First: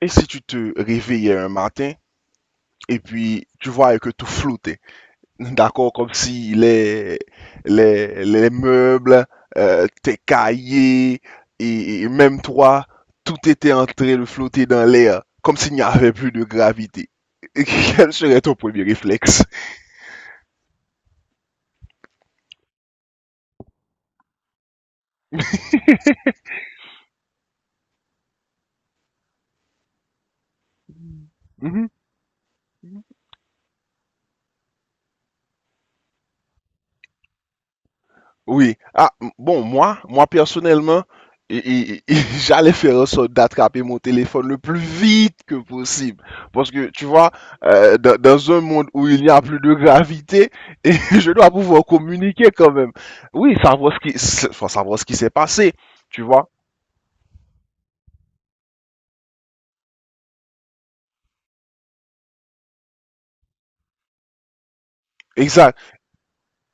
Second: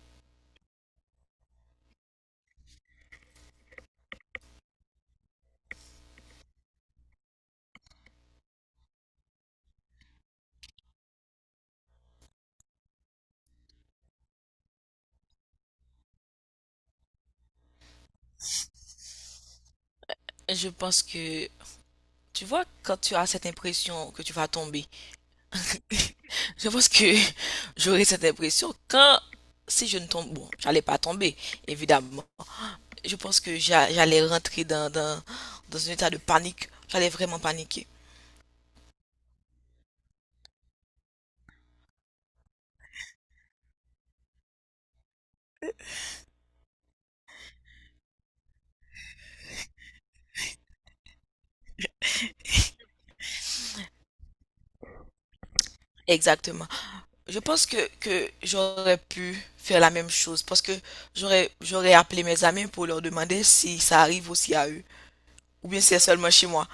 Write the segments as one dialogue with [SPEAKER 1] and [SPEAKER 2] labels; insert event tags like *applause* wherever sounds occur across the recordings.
[SPEAKER 1] Et si tu te réveillais un matin et puis tu voyais que tout flottait, *laughs* d'accord, comme si les meubles, tes cahiers et même toi, tout était en train de flotter dans l'air, comme s'il n'y avait plus de gravité. *laughs* Quel serait ton premier réflexe?
[SPEAKER 2] Je pense que, tu vois, quand tu as cette impression que tu vas tomber, *laughs* je pense que j'aurais cette impression quand, si je ne tombe, bon, j'allais pas tomber, évidemment. Je pense que j'allais rentrer dans un état de panique. J'allais vraiment paniquer.
[SPEAKER 1] Oui. Ah, bon, moi personnellement, *laughs* j'allais faire en sorte d'attraper mon téléphone le plus vite que possible. Parce que, tu vois, dans un monde où il n'y a plus de gravité, *laughs* et je dois pouvoir communiquer quand même. Oui, savoir ce qui, enfin, savoir ce qui s'est passé, tu vois.
[SPEAKER 2] Exactement. Je pense que j'aurais pu faire la même chose parce que j'aurais appelé mes amis pour leur demander si ça arrive aussi à eux ou
[SPEAKER 1] Exact.
[SPEAKER 2] bien si c'est seulement chez moi.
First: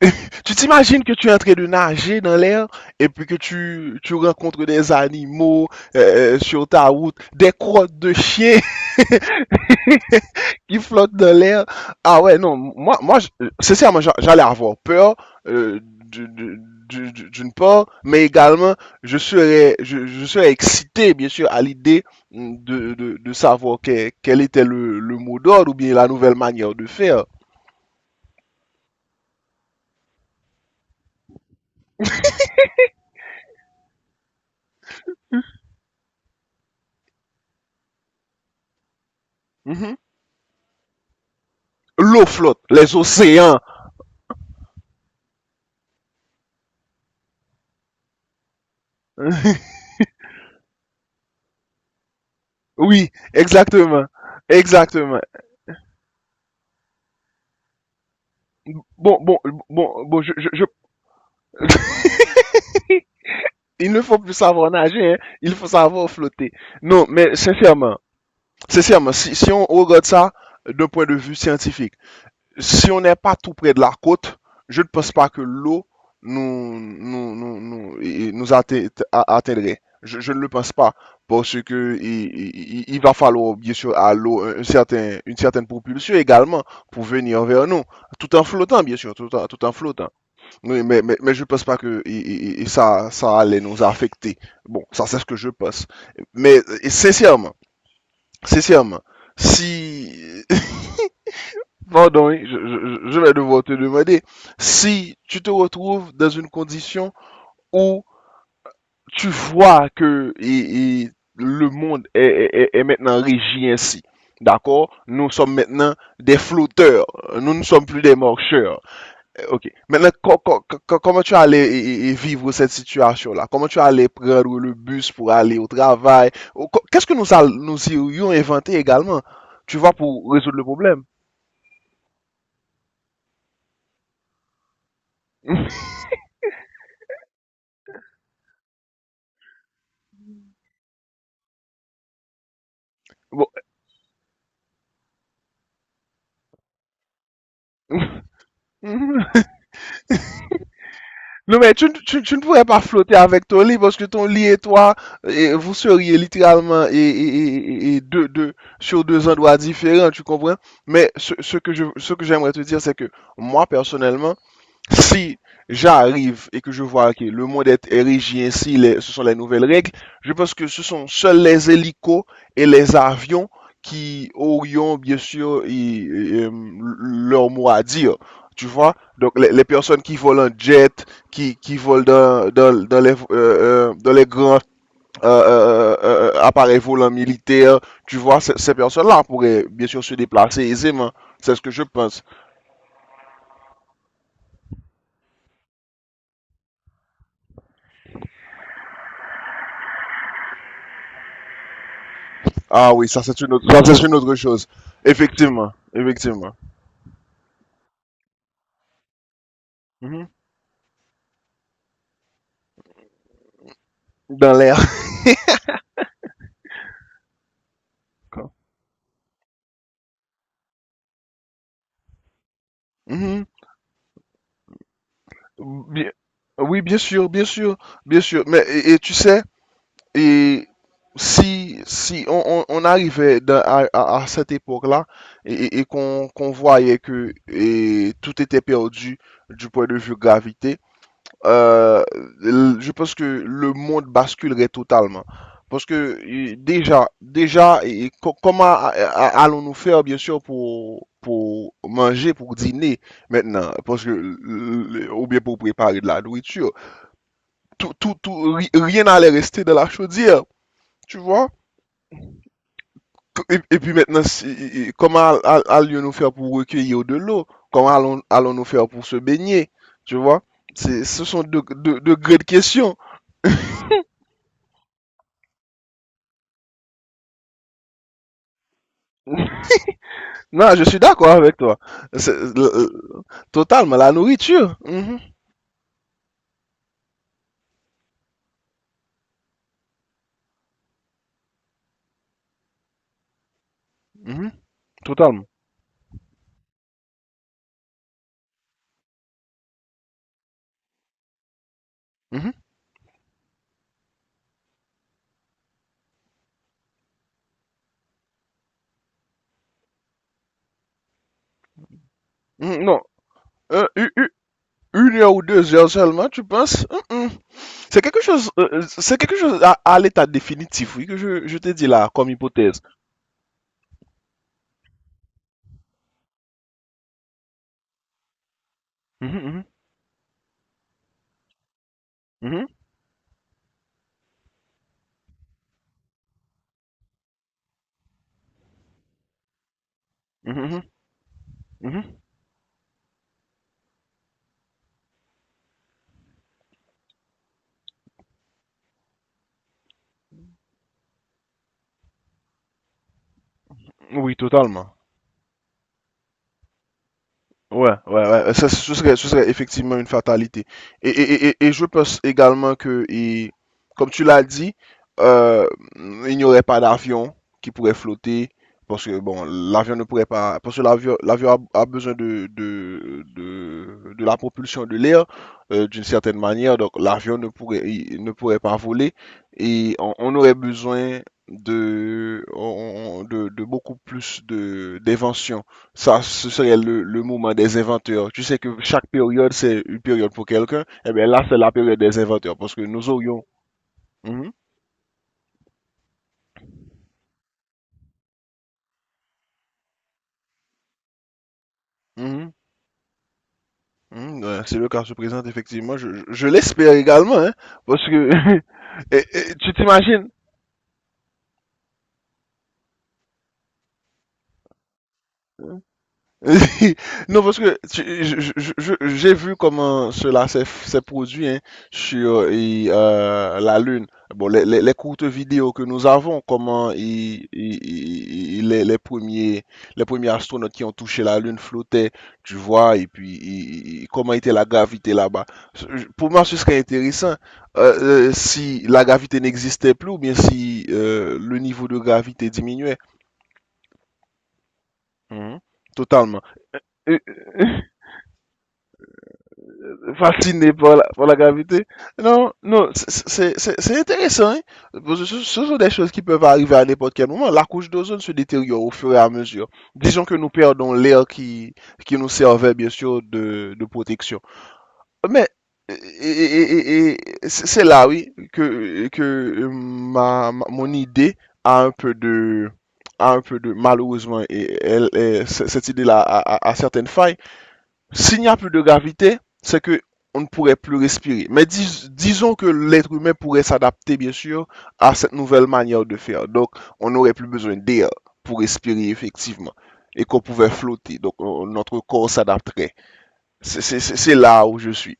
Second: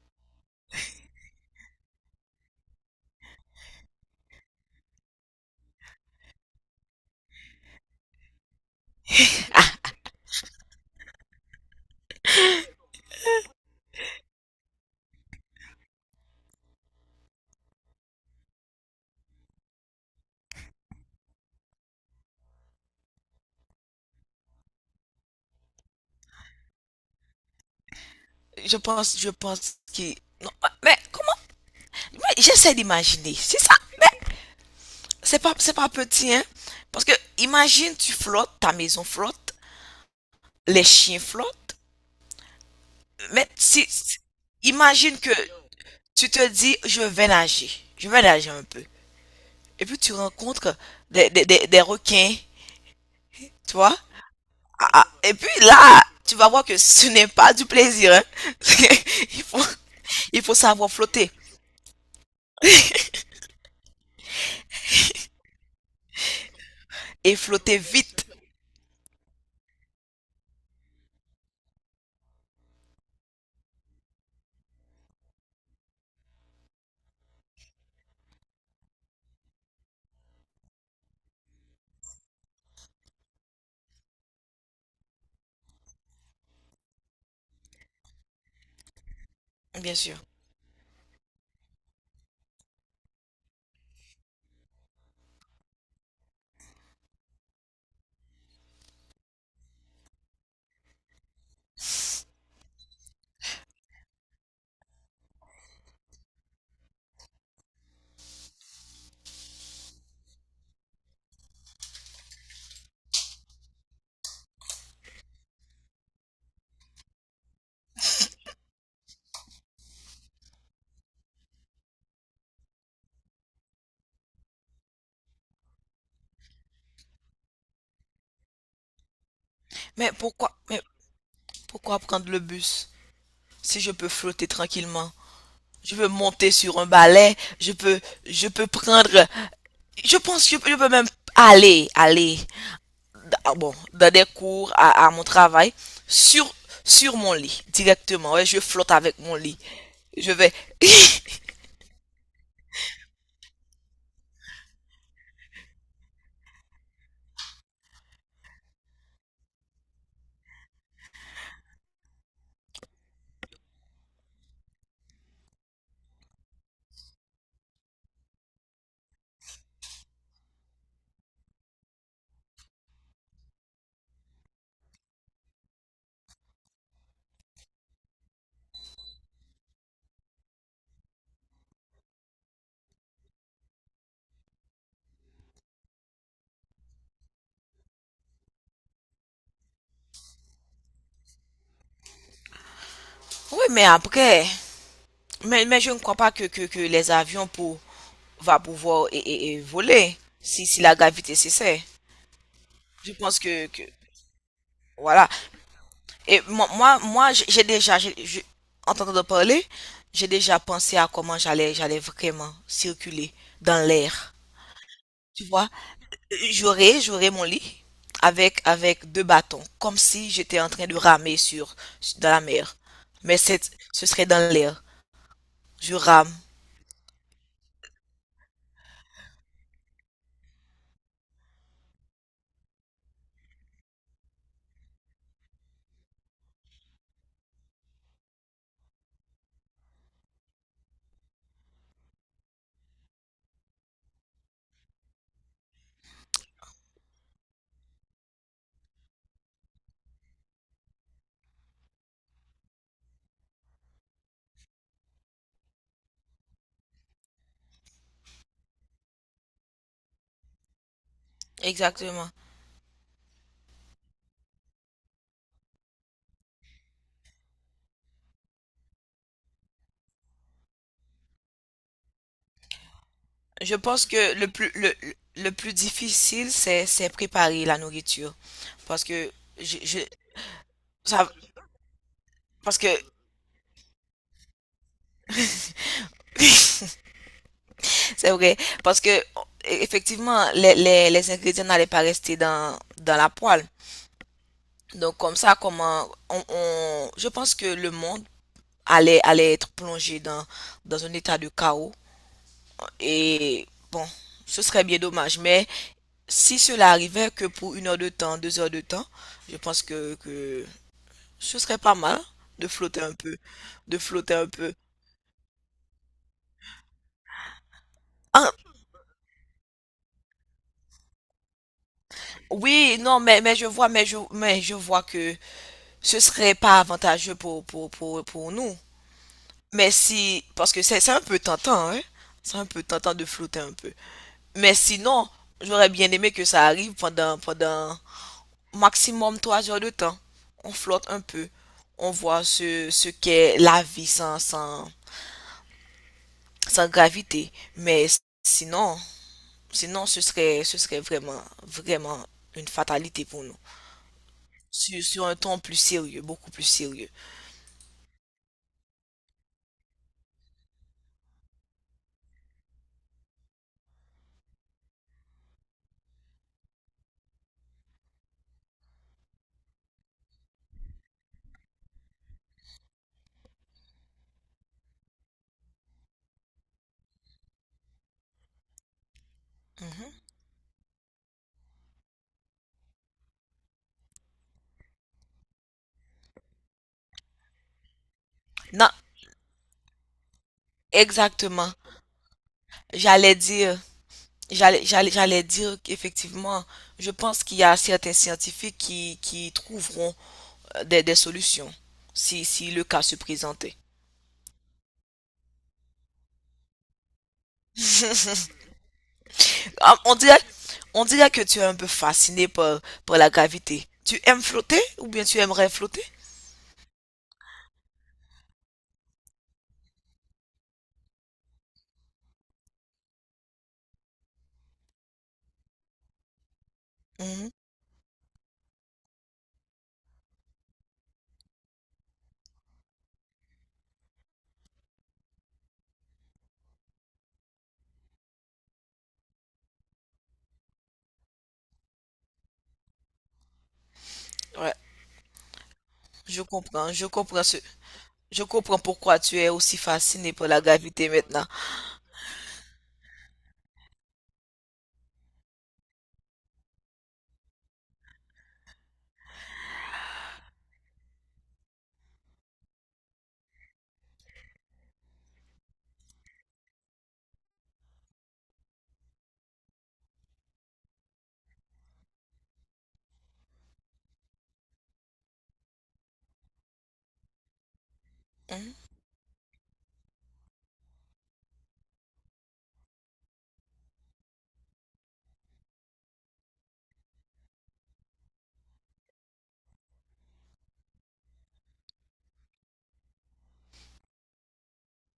[SPEAKER 1] *laughs* Tu t'imagines que tu es en train de nager dans l'air et puis que tu rencontres des animaux, sur ta route, des crottes de chiens. Il flotte dans l'air. Ah ouais, non, moi, sincèrement, j'allais avoir peur, euh, du- du- d'une part, mais également, je serais excité, bien sûr, à l'idée, de savoir quel était le mot d'ordre ou bien la nouvelle manière de faire.
[SPEAKER 2] Je pense que, non, mais comment? Oui, j'essaie d'imaginer. C'est ça. Mais c'est pas petit, hein. Parce que imagine, tu flottes, ta maison flotte,
[SPEAKER 1] Mhm.
[SPEAKER 2] les chiens flottent.
[SPEAKER 1] L'eau flotte, les
[SPEAKER 2] Mais
[SPEAKER 1] océans.
[SPEAKER 2] si, imagine que tu te dis, je vais nager. Je vais nager un peu.
[SPEAKER 1] *laughs*
[SPEAKER 2] Et puis tu rencontres des requins,
[SPEAKER 1] Oui,
[SPEAKER 2] tu vois.
[SPEAKER 1] exactement,
[SPEAKER 2] Ah, ah.
[SPEAKER 1] exactement.
[SPEAKER 2] Et puis là, tu vas voir que ce n'est pas du plaisir, hein. *laughs*
[SPEAKER 1] Bon, bon,
[SPEAKER 2] Il faut,
[SPEAKER 1] bon, bon,
[SPEAKER 2] il faut savoir flotter.
[SPEAKER 1] il ne faut plus savoir nager, hein, il faut savoir flotter. Non, mais
[SPEAKER 2] Et flotter
[SPEAKER 1] sincèrement.
[SPEAKER 2] vite,
[SPEAKER 1] Sincèrement, si on regarde ça d'un point de vue scientifique, si on n'est pas tout près de la côte, je ne pense pas que l'eau nous atteindrait. Je ne le pense pas parce que il va falloir bien sûr à l'eau une certaine propulsion également pour venir vers nous, tout en flottant bien sûr, tout en
[SPEAKER 2] bien
[SPEAKER 1] flottant.
[SPEAKER 2] sûr.
[SPEAKER 1] Oui, mais je ne pense pas que ça allait nous affecter. Bon, ça c'est ce que je pense. Mais et sincèrement, si, *laughs* pardon, hein, je vais devoir te demander, si tu te retrouves dans une condition où tu vois que le monde est maintenant régi ainsi. D'accord? Nous sommes maintenant des flotteurs. Nous ne sommes plus des marcheurs. Ok. Maintenant, comment tu allais vivre cette situation-là? Comment tu allais prendre le bus pour aller au travail? Qu'est-ce que nous y aurions inventé également? Tu vois,
[SPEAKER 2] Mais
[SPEAKER 1] pour résoudre le problème.
[SPEAKER 2] pourquoi prendre le bus? Si je peux flotter tranquillement,
[SPEAKER 1] *laughs*
[SPEAKER 2] je peux monter sur un balai, je peux prendre, je pense que je peux même aller,
[SPEAKER 1] Bon.
[SPEAKER 2] ah bon, dans des cours, à mon travail, sur, sur mon lit, directement. Ouais, je flotte avec mon
[SPEAKER 1] *laughs*
[SPEAKER 2] lit. Je vais. *laughs* Oui,
[SPEAKER 1] Non, mais tu ne pourrais pas flotter avec ton lit parce que ton lit et toi, et vous seriez littéralement et sur deux endroits différents, tu comprends? Mais ce que j'aimerais te dire, c'est que moi, personnellement, si j'arrive et que je vois que le monde est érigé ainsi, ce sont les nouvelles règles, je pense que ce sont seuls les hélicos et les avions qui aurions bien sûr et, euh, leur mot à dire. Tu vois? Donc les personnes qui volent en jet, qui volent dans les grands, appareils volants militaires, tu vois, ces personnes-là pourraient bien sûr se déplacer aisément. C'est ce que je pense.
[SPEAKER 2] mais après, mais je ne crois pas que les avions pour, va pouvoir et voler si, si la gravité cessait.
[SPEAKER 1] Ah oui,
[SPEAKER 2] Je
[SPEAKER 1] ça
[SPEAKER 2] pense
[SPEAKER 1] c'est une autre,
[SPEAKER 2] que, que
[SPEAKER 1] ça c'est une autre chose.
[SPEAKER 2] voilà.
[SPEAKER 1] Effectivement,
[SPEAKER 2] Et
[SPEAKER 1] effectivement.
[SPEAKER 2] moi j'ai déjà, j'ai- je- en t'entendant parler,
[SPEAKER 1] Mhm.
[SPEAKER 2] j'ai déjà pensé à comment j'allais vraiment circuler dans l'air.
[SPEAKER 1] Dans l'air.
[SPEAKER 2] Tu vois, j'aurais mon lit avec deux bâtons, comme si j'étais en train de ramer sur, dans la mer. Mais
[SPEAKER 1] Mhm.
[SPEAKER 2] ce serait dans l'air. Je
[SPEAKER 1] Bien-
[SPEAKER 2] rame.
[SPEAKER 1] Oui, bien sûr, bien sûr, bien sûr. Mais et tu sais, et si on arrivait à cette époque-là et qu'on voyait que et tout était perdu du point de vue gravité. euh, je pense que le monde basculerait totalement. Parce que déjà, comment allons-nous faire, bien sûr, pour manger, pour dîner maintenant, parce que, ou bien pour préparer de la nourriture. Rien n'allait rester de la chaudière, tu vois?
[SPEAKER 2] Exactement.
[SPEAKER 1] Et puis maintenant, comment nous faire pour recueillir de l'eau? Comment allons-nous faire pour se baigner? Tu vois? Ce sont deux grandes questions.
[SPEAKER 2] Je pense que le plus difficile, c'est préparer la nourriture. Parce que, je,
[SPEAKER 1] Non, je suis
[SPEAKER 2] ça,
[SPEAKER 1] d'accord avec toi. C'est- le-
[SPEAKER 2] parce que,
[SPEAKER 1] euh, Totalement, la nourriture. Mhm,
[SPEAKER 2] *laughs* C'est vrai, parce que effectivement, les ingrédients n'allaient pas rester dans la poêle.
[SPEAKER 1] mhm,
[SPEAKER 2] Donc comme
[SPEAKER 1] totalement.
[SPEAKER 2] ça, je pense que le monde allait être plongé dans un état de chaos.
[SPEAKER 1] Mhm,
[SPEAKER 2] Et bon, ce serait bien dommage. Mais si cela arrivait que pour une heure de temps, deux heures de temps, je pense que ce serait pas mal de
[SPEAKER 1] mhm, non.
[SPEAKER 2] flotter un peu,
[SPEAKER 1] Euh,
[SPEAKER 2] de
[SPEAKER 1] u- u-
[SPEAKER 2] flotter un peu.
[SPEAKER 1] une heure ou 2 heures seulement, tu penses? Mm, mm.
[SPEAKER 2] Ah,
[SPEAKER 1] C'est quelque chose à l'état définitif, oui, que je te dis là, comme hypothèse.
[SPEAKER 2] oui, non, mais je vois, mais je vois que ce serait pas avantageux pour nous.
[SPEAKER 1] Mhm,
[SPEAKER 2] Mais si, parce que c'est un peu tentant, hein. C'est
[SPEAKER 1] mhm,
[SPEAKER 2] un peu tentant de flotter un peu. Mais sinon, j'aurais bien aimé que ça arrive pendant maximum trois heures de temps.
[SPEAKER 1] mhm,
[SPEAKER 2] On
[SPEAKER 1] mhm,
[SPEAKER 2] flotte un peu. On
[SPEAKER 1] mhm,
[SPEAKER 2] voit ce qu'est la vie sans gravité. Mais sinon, sinon, ce serait vraiment une fatalité pour nous.
[SPEAKER 1] mhm. Oui, totalement.
[SPEAKER 2] Sur, sur un ton plus sérieux, beaucoup plus sérieux.
[SPEAKER 1] Ouais, ouais, ouais. Ça, ce serait effectivement une fatalité. Et je pense également que, et, comme tu l'as dit, euh, il n'y aurait pas d'avion qui pourrait flotter. Parce que, bon, l'avion ne pourrait pas. Parce que l'avion a besoin de la propulsion de l'air, d'une certaine manière. Donc, l'avion ne pourrait, il ne pourrait pas voler. Et on,
[SPEAKER 2] Mhm.
[SPEAKER 1] on aurait besoin de, on- de, de beaucoup plus d'inventions. Ça, ce serait le moment des inventeurs. Tu sais que
[SPEAKER 2] Non,
[SPEAKER 1] chaque période, c'est une période pour quelqu'un. Eh bien là, c'est la
[SPEAKER 2] exactement.
[SPEAKER 1] période des inventeurs parce que nous
[SPEAKER 2] J'allais
[SPEAKER 1] aurions...
[SPEAKER 2] dire,
[SPEAKER 1] Mhm,
[SPEAKER 2] j'allais dire qu'effectivement, je pense qu'il y a certains scientifiques qui trouveront des solutions si,
[SPEAKER 1] mhm,
[SPEAKER 2] si le cas se présentait.
[SPEAKER 1] mhm, ouais, c'est le cas se présente, effectivement. Je l'espère également, hein, parce que...
[SPEAKER 2] *laughs*
[SPEAKER 1] *laughs* Et tu
[SPEAKER 2] Ah, on
[SPEAKER 1] t'imagines?
[SPEAKER 2] dirait, on dirait que tu es un peu fasciné par, par la gravité. Tu aimes flotter ou bien tu aimerais flotter?
[SPEAKER 1] *laughs* Non, parce que j'ai vu comment cela s'est produit, hein, sur la Lune. Bon, les courtes vidéos que nous avons, comment
[SPEAKER 2] Mhm.
[SPEAKER 1] les premiers astronautes qui ont touché la Lune flottaient, tu vois, et puis comment était la gravité là-bas. Pour moi, ce serait intéressant, si la gravité n'existait plus ou bien si le niveau de gravité diminuait.
[SPEAKER 2] Ouais,
[SPEAKER 1] Mhm. Totalement.
[SPEAKER 2] je
[SPEAKER 1] Euh,
[SPEAKER 2] comprends ce,
[SPEAKER 1] *laughs*
[SPEAKER 2] je comprends pourquoi tu es aussi fasciné par la
[SPEAKER 1] fasciné par la,
[SPEAKER 2] gravité
[SPEAKER 1] par la
[SPEAKER 2] maintenant.
[SPEAKER 1] gravité. Non, non, c'est intéressant, hein, parce que ce sont des choses qui peuvent arriver à n'importe quel moment. La couche d'ozone se détériore au fur et à mesure. Disons que nous perdons l'air qui nous servait, bien sûr, de protection. Mais et- et- et- et- c'est là, oui, que mon idée a un peu de... a un peu de... Malheureusement, et, cette idée-là a certaines failles. S'il n'y a plus
[SPEAKER 2] Mhm.
[SPEAKER 1] de gravité, c'est que on ne pourrait plus respirer. Mais disons que l'être humain pourrait s'adapter, bien sûr, à cette nouvelle manière de faire. Donc, on n'aurait plus besoin d'air pour respirer, effectivement, et qu'on pouvait flotter. Donc, notre corps s'adapterait. C'est là où je suis.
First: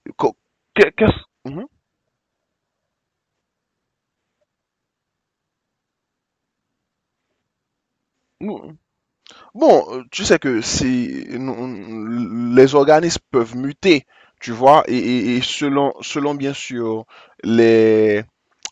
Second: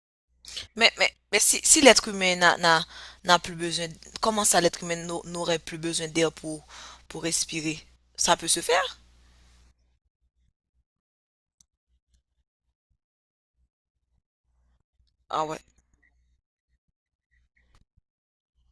[SPEAKER 1] Qu'est-ce...
[SPEAKER 2] Mais si,
[SPEAKER 1] Mhm.
[SPEAKER 2] si l'être humain n'a, n'a, n'a plus besoin, comment ça l'être humain n'aurait plus besoin d'air pour respirer? Ça peut se
[SPEAKER 1] Nous-
[SPEAKER 2] faire?
[SPEAKER 1] Bon, tu sais que c'est les organismes peuvent muter, tu vois, et
[SPEAKER 2] Ah ouais,
[SPEAKER 1] selon bien sûr les,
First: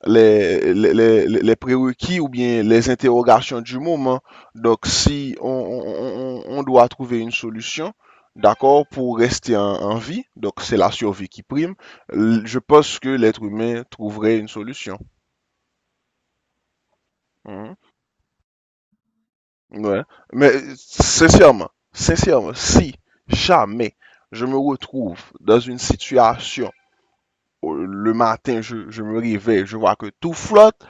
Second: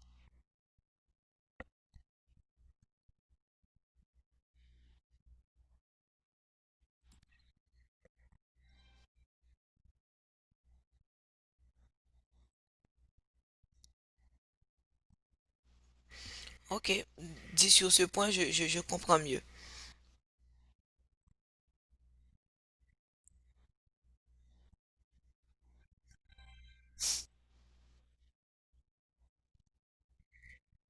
[SPEAKER 1] les, les, les prérequis ou bien les interrogations du moment. Donc, si on doit trouver une solution, d'accord, pour rester en vie, donc c'est la survie qui prime, je pense que l'être humain trouverait une solution.
[SPEAKER 2] ok. Dit
[SPEAKER 1] Mhm.
[SPEAKER 2] sur ce point, je comprends mieux.
[SPEAKER 1] Ouais. Mais sincèrement, si jamais je me retrouve dans une situation où le matin, je me réveille, je vois que tout flotte,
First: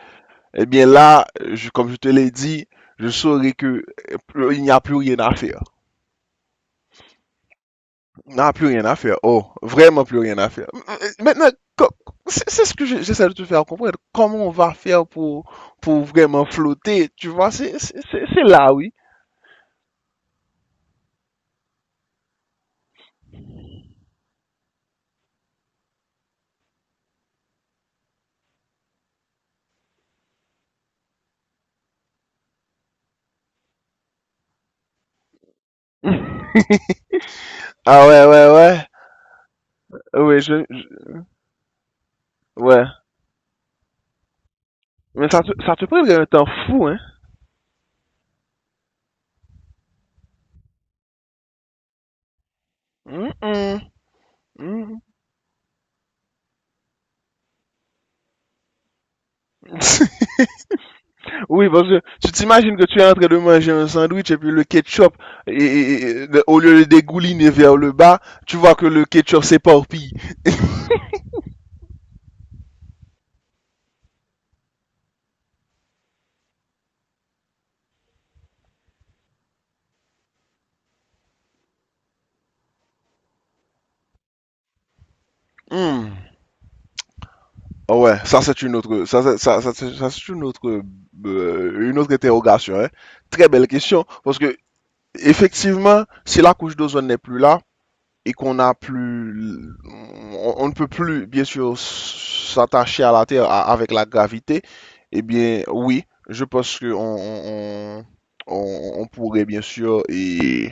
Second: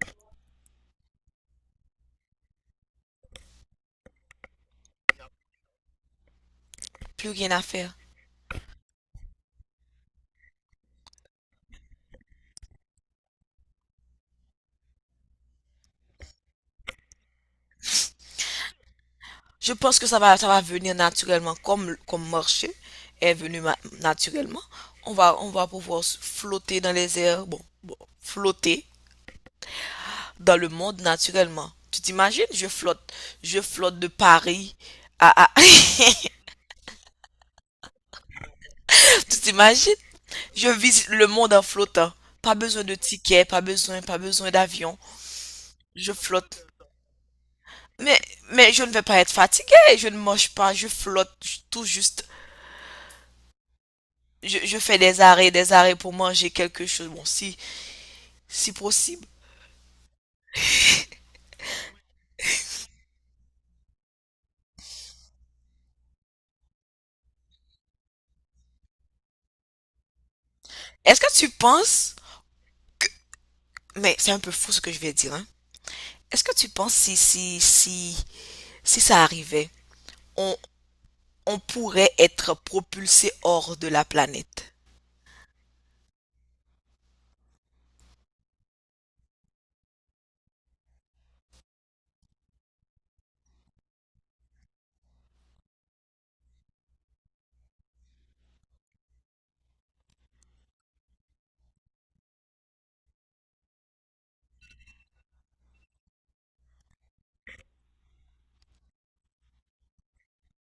[SPEAKER 1] eh bien là, comme je te l'ai dit, je saurai que, il n'y a plus rien à faire.
[SPEAKER 2] Plus rien à faire.
[SPEAKER 1] Il n'y a plus rien à faire. Oh, vraiment plus rien à faire. Maintenant, co- c'est ce que j'essaie de te faire comprendre. Comment on va faire pour, vraiment flotter, tu vois, c'est là, oui.
[SPEAKER 2] Je pense que ça va venir naturellement, comme marcher est venu naturellement. On va pouvoir flotter dans les airs, flotter dans le monde naturellement. Tu t'imagines? Je flotte de Paris à.
[SPEAKER 1] *laughs* Ah ouais, ouais, ouais.
[SPEAKER 2] *laughs* Tu t'imagines?
[SPEAKER 1] Oui,
[SPEAKER 2] Je visite le monde en flottant. Pas
[SPEAKER 1] ouais.
[SPEAKER 2] besoin de tickets, pas besoin d'avion.
[SPEAKER 1] Mais ça, ça te prend
[SPEAKER 2] Je
[SPEAKER 1] un temps
[SPEAKER 2] flotte.
[SPEAKER 1] fou, hein?
[SPEAKER 2] Mais, mais je ne vais pas être fatigué. Je ne mange pas, je flotte tout juste.
[SPEAKER 1] Hum, hum,
[SPEAKER 2] Je fais
[SPEAKER 1] hum.
[SPEAKER 2] des arrêts pour manger quelque chose. Bon, si, si possible.
[SPEAKER 1] *laughs* Oui, parce que tu t'imagines que tu es en train de manger un sandwich et puis le ketchup, au lieu de dégouliner vers le bas, tu vois que le ketchup s'éparpille.
[SPEAKER 2] Est-ce que tu penses, mais c'est un peu fou ce que je vais dire, hein. Est-ce que tu penses si ça arrivait, on, on pourrait être propulsé hors de la planète?
[SPEAKER 1] Hum. Ah ouais, ça c'est une autre, une autre interrogation, hein? Très belle question, parce que effectivement, si la couche d'ozone n'est plus là, et qu'on n'a plus, on ne peut plus, bien sûr, s'attacher à la Terre avec la gravité, eh bien, oui, je pense que on pourrait, bien sûr,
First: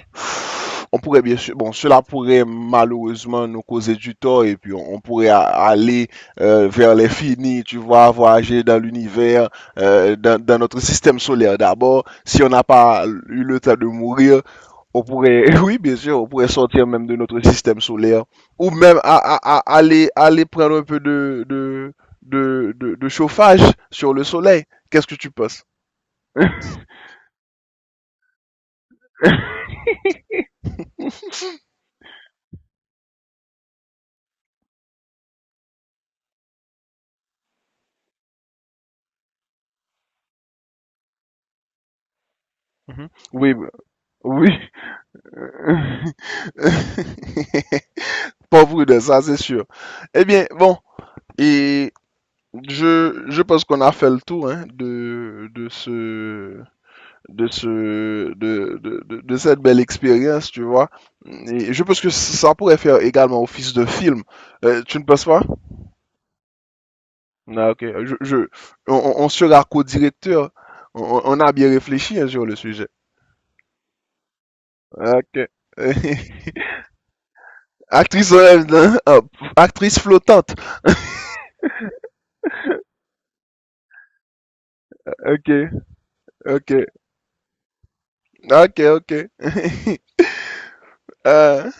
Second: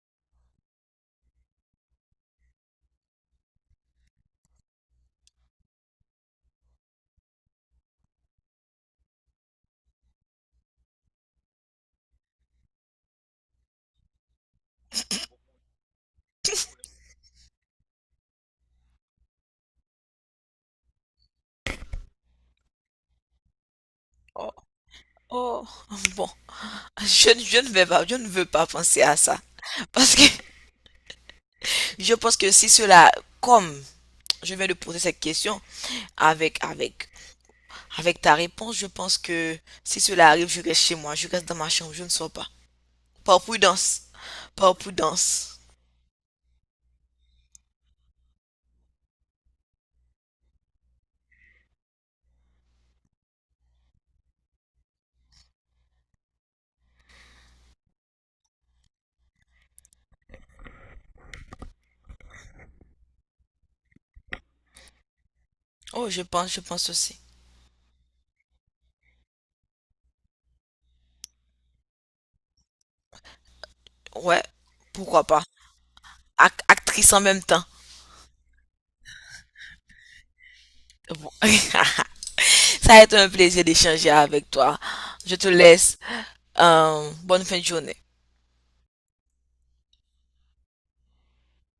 [SPEAKER 1] on pourrait, bien sûr, bon, cela pourrait malheureusement nous causer du tort, et puis on pourrait aller, vers l'infini, tu vois, voyager dans l'univers, dans notre système solaire d'abord, si on n'a pas eu le temps de mourir, on pourrait, *laughs* oui, bien sûr, on pourrait sortir même de notre système solaire, ou même aller prendre un peu de chauffage sur le
[SPEAKER 2] Oh,
[SPEAKER 1] soleil. Qu'est-ce que tu
[SPEAKER 2] oh,
[SPEAKER 1] penses?
[SPEAKER 2] bon. *laughs* Je ne vais pas, je ne veux pas penser à ça. Parce que je pense que si cela, comme je viens de poser cette question avec, avec, avec ta réponse, je pense que si cela arrive, je reste chez moi, je reste dans ma chambre, je ne sors pas.
[SPEAKER 1] Mhm.
[SPEAKER 2] Par
[SPEAKER 1] Oui, bah,
[SPEAKER 2] prudence.
[SPEAKER 1] oui.
[SPEAKER 2] Par prudence.
[SPEAKER 1] *laughs* Pauvre de ça, c'est sûr. Eh bien, bon, et je pense qu'on a fait le tour, hein, de ce, de ce de cette belle expérience, tu vois. Et je pense que ça pourrait faire également office de film. Tu ne penses pas?
[SPEAKER 2] Oh, je pense aussi.
[SPEAKER 1] Ah, ok. On sera co-directeur. On a bien réfléchi, hein, sur le sujet.
[SPEAKER 2] Ouais, pourquoi pas.
[SPEAKER 1] Ok. *laughs*
[SPEAKER 2] Actrice en même temps.
[SPEAKER 1] Actrice, euh, actrice flottante.
[SPEAKER 2] Bon. *laughs* Ça a été un plaisir d'échanger avec toi. Je
[SPEAKER 1] Ok,
[SPEAKER 2] te laisse.
[SPEAKER 1] ok,
[SPEAKER 2] Bonne fin de journée.
[SPEAKER 1] ok, ok. *laughs* Euh,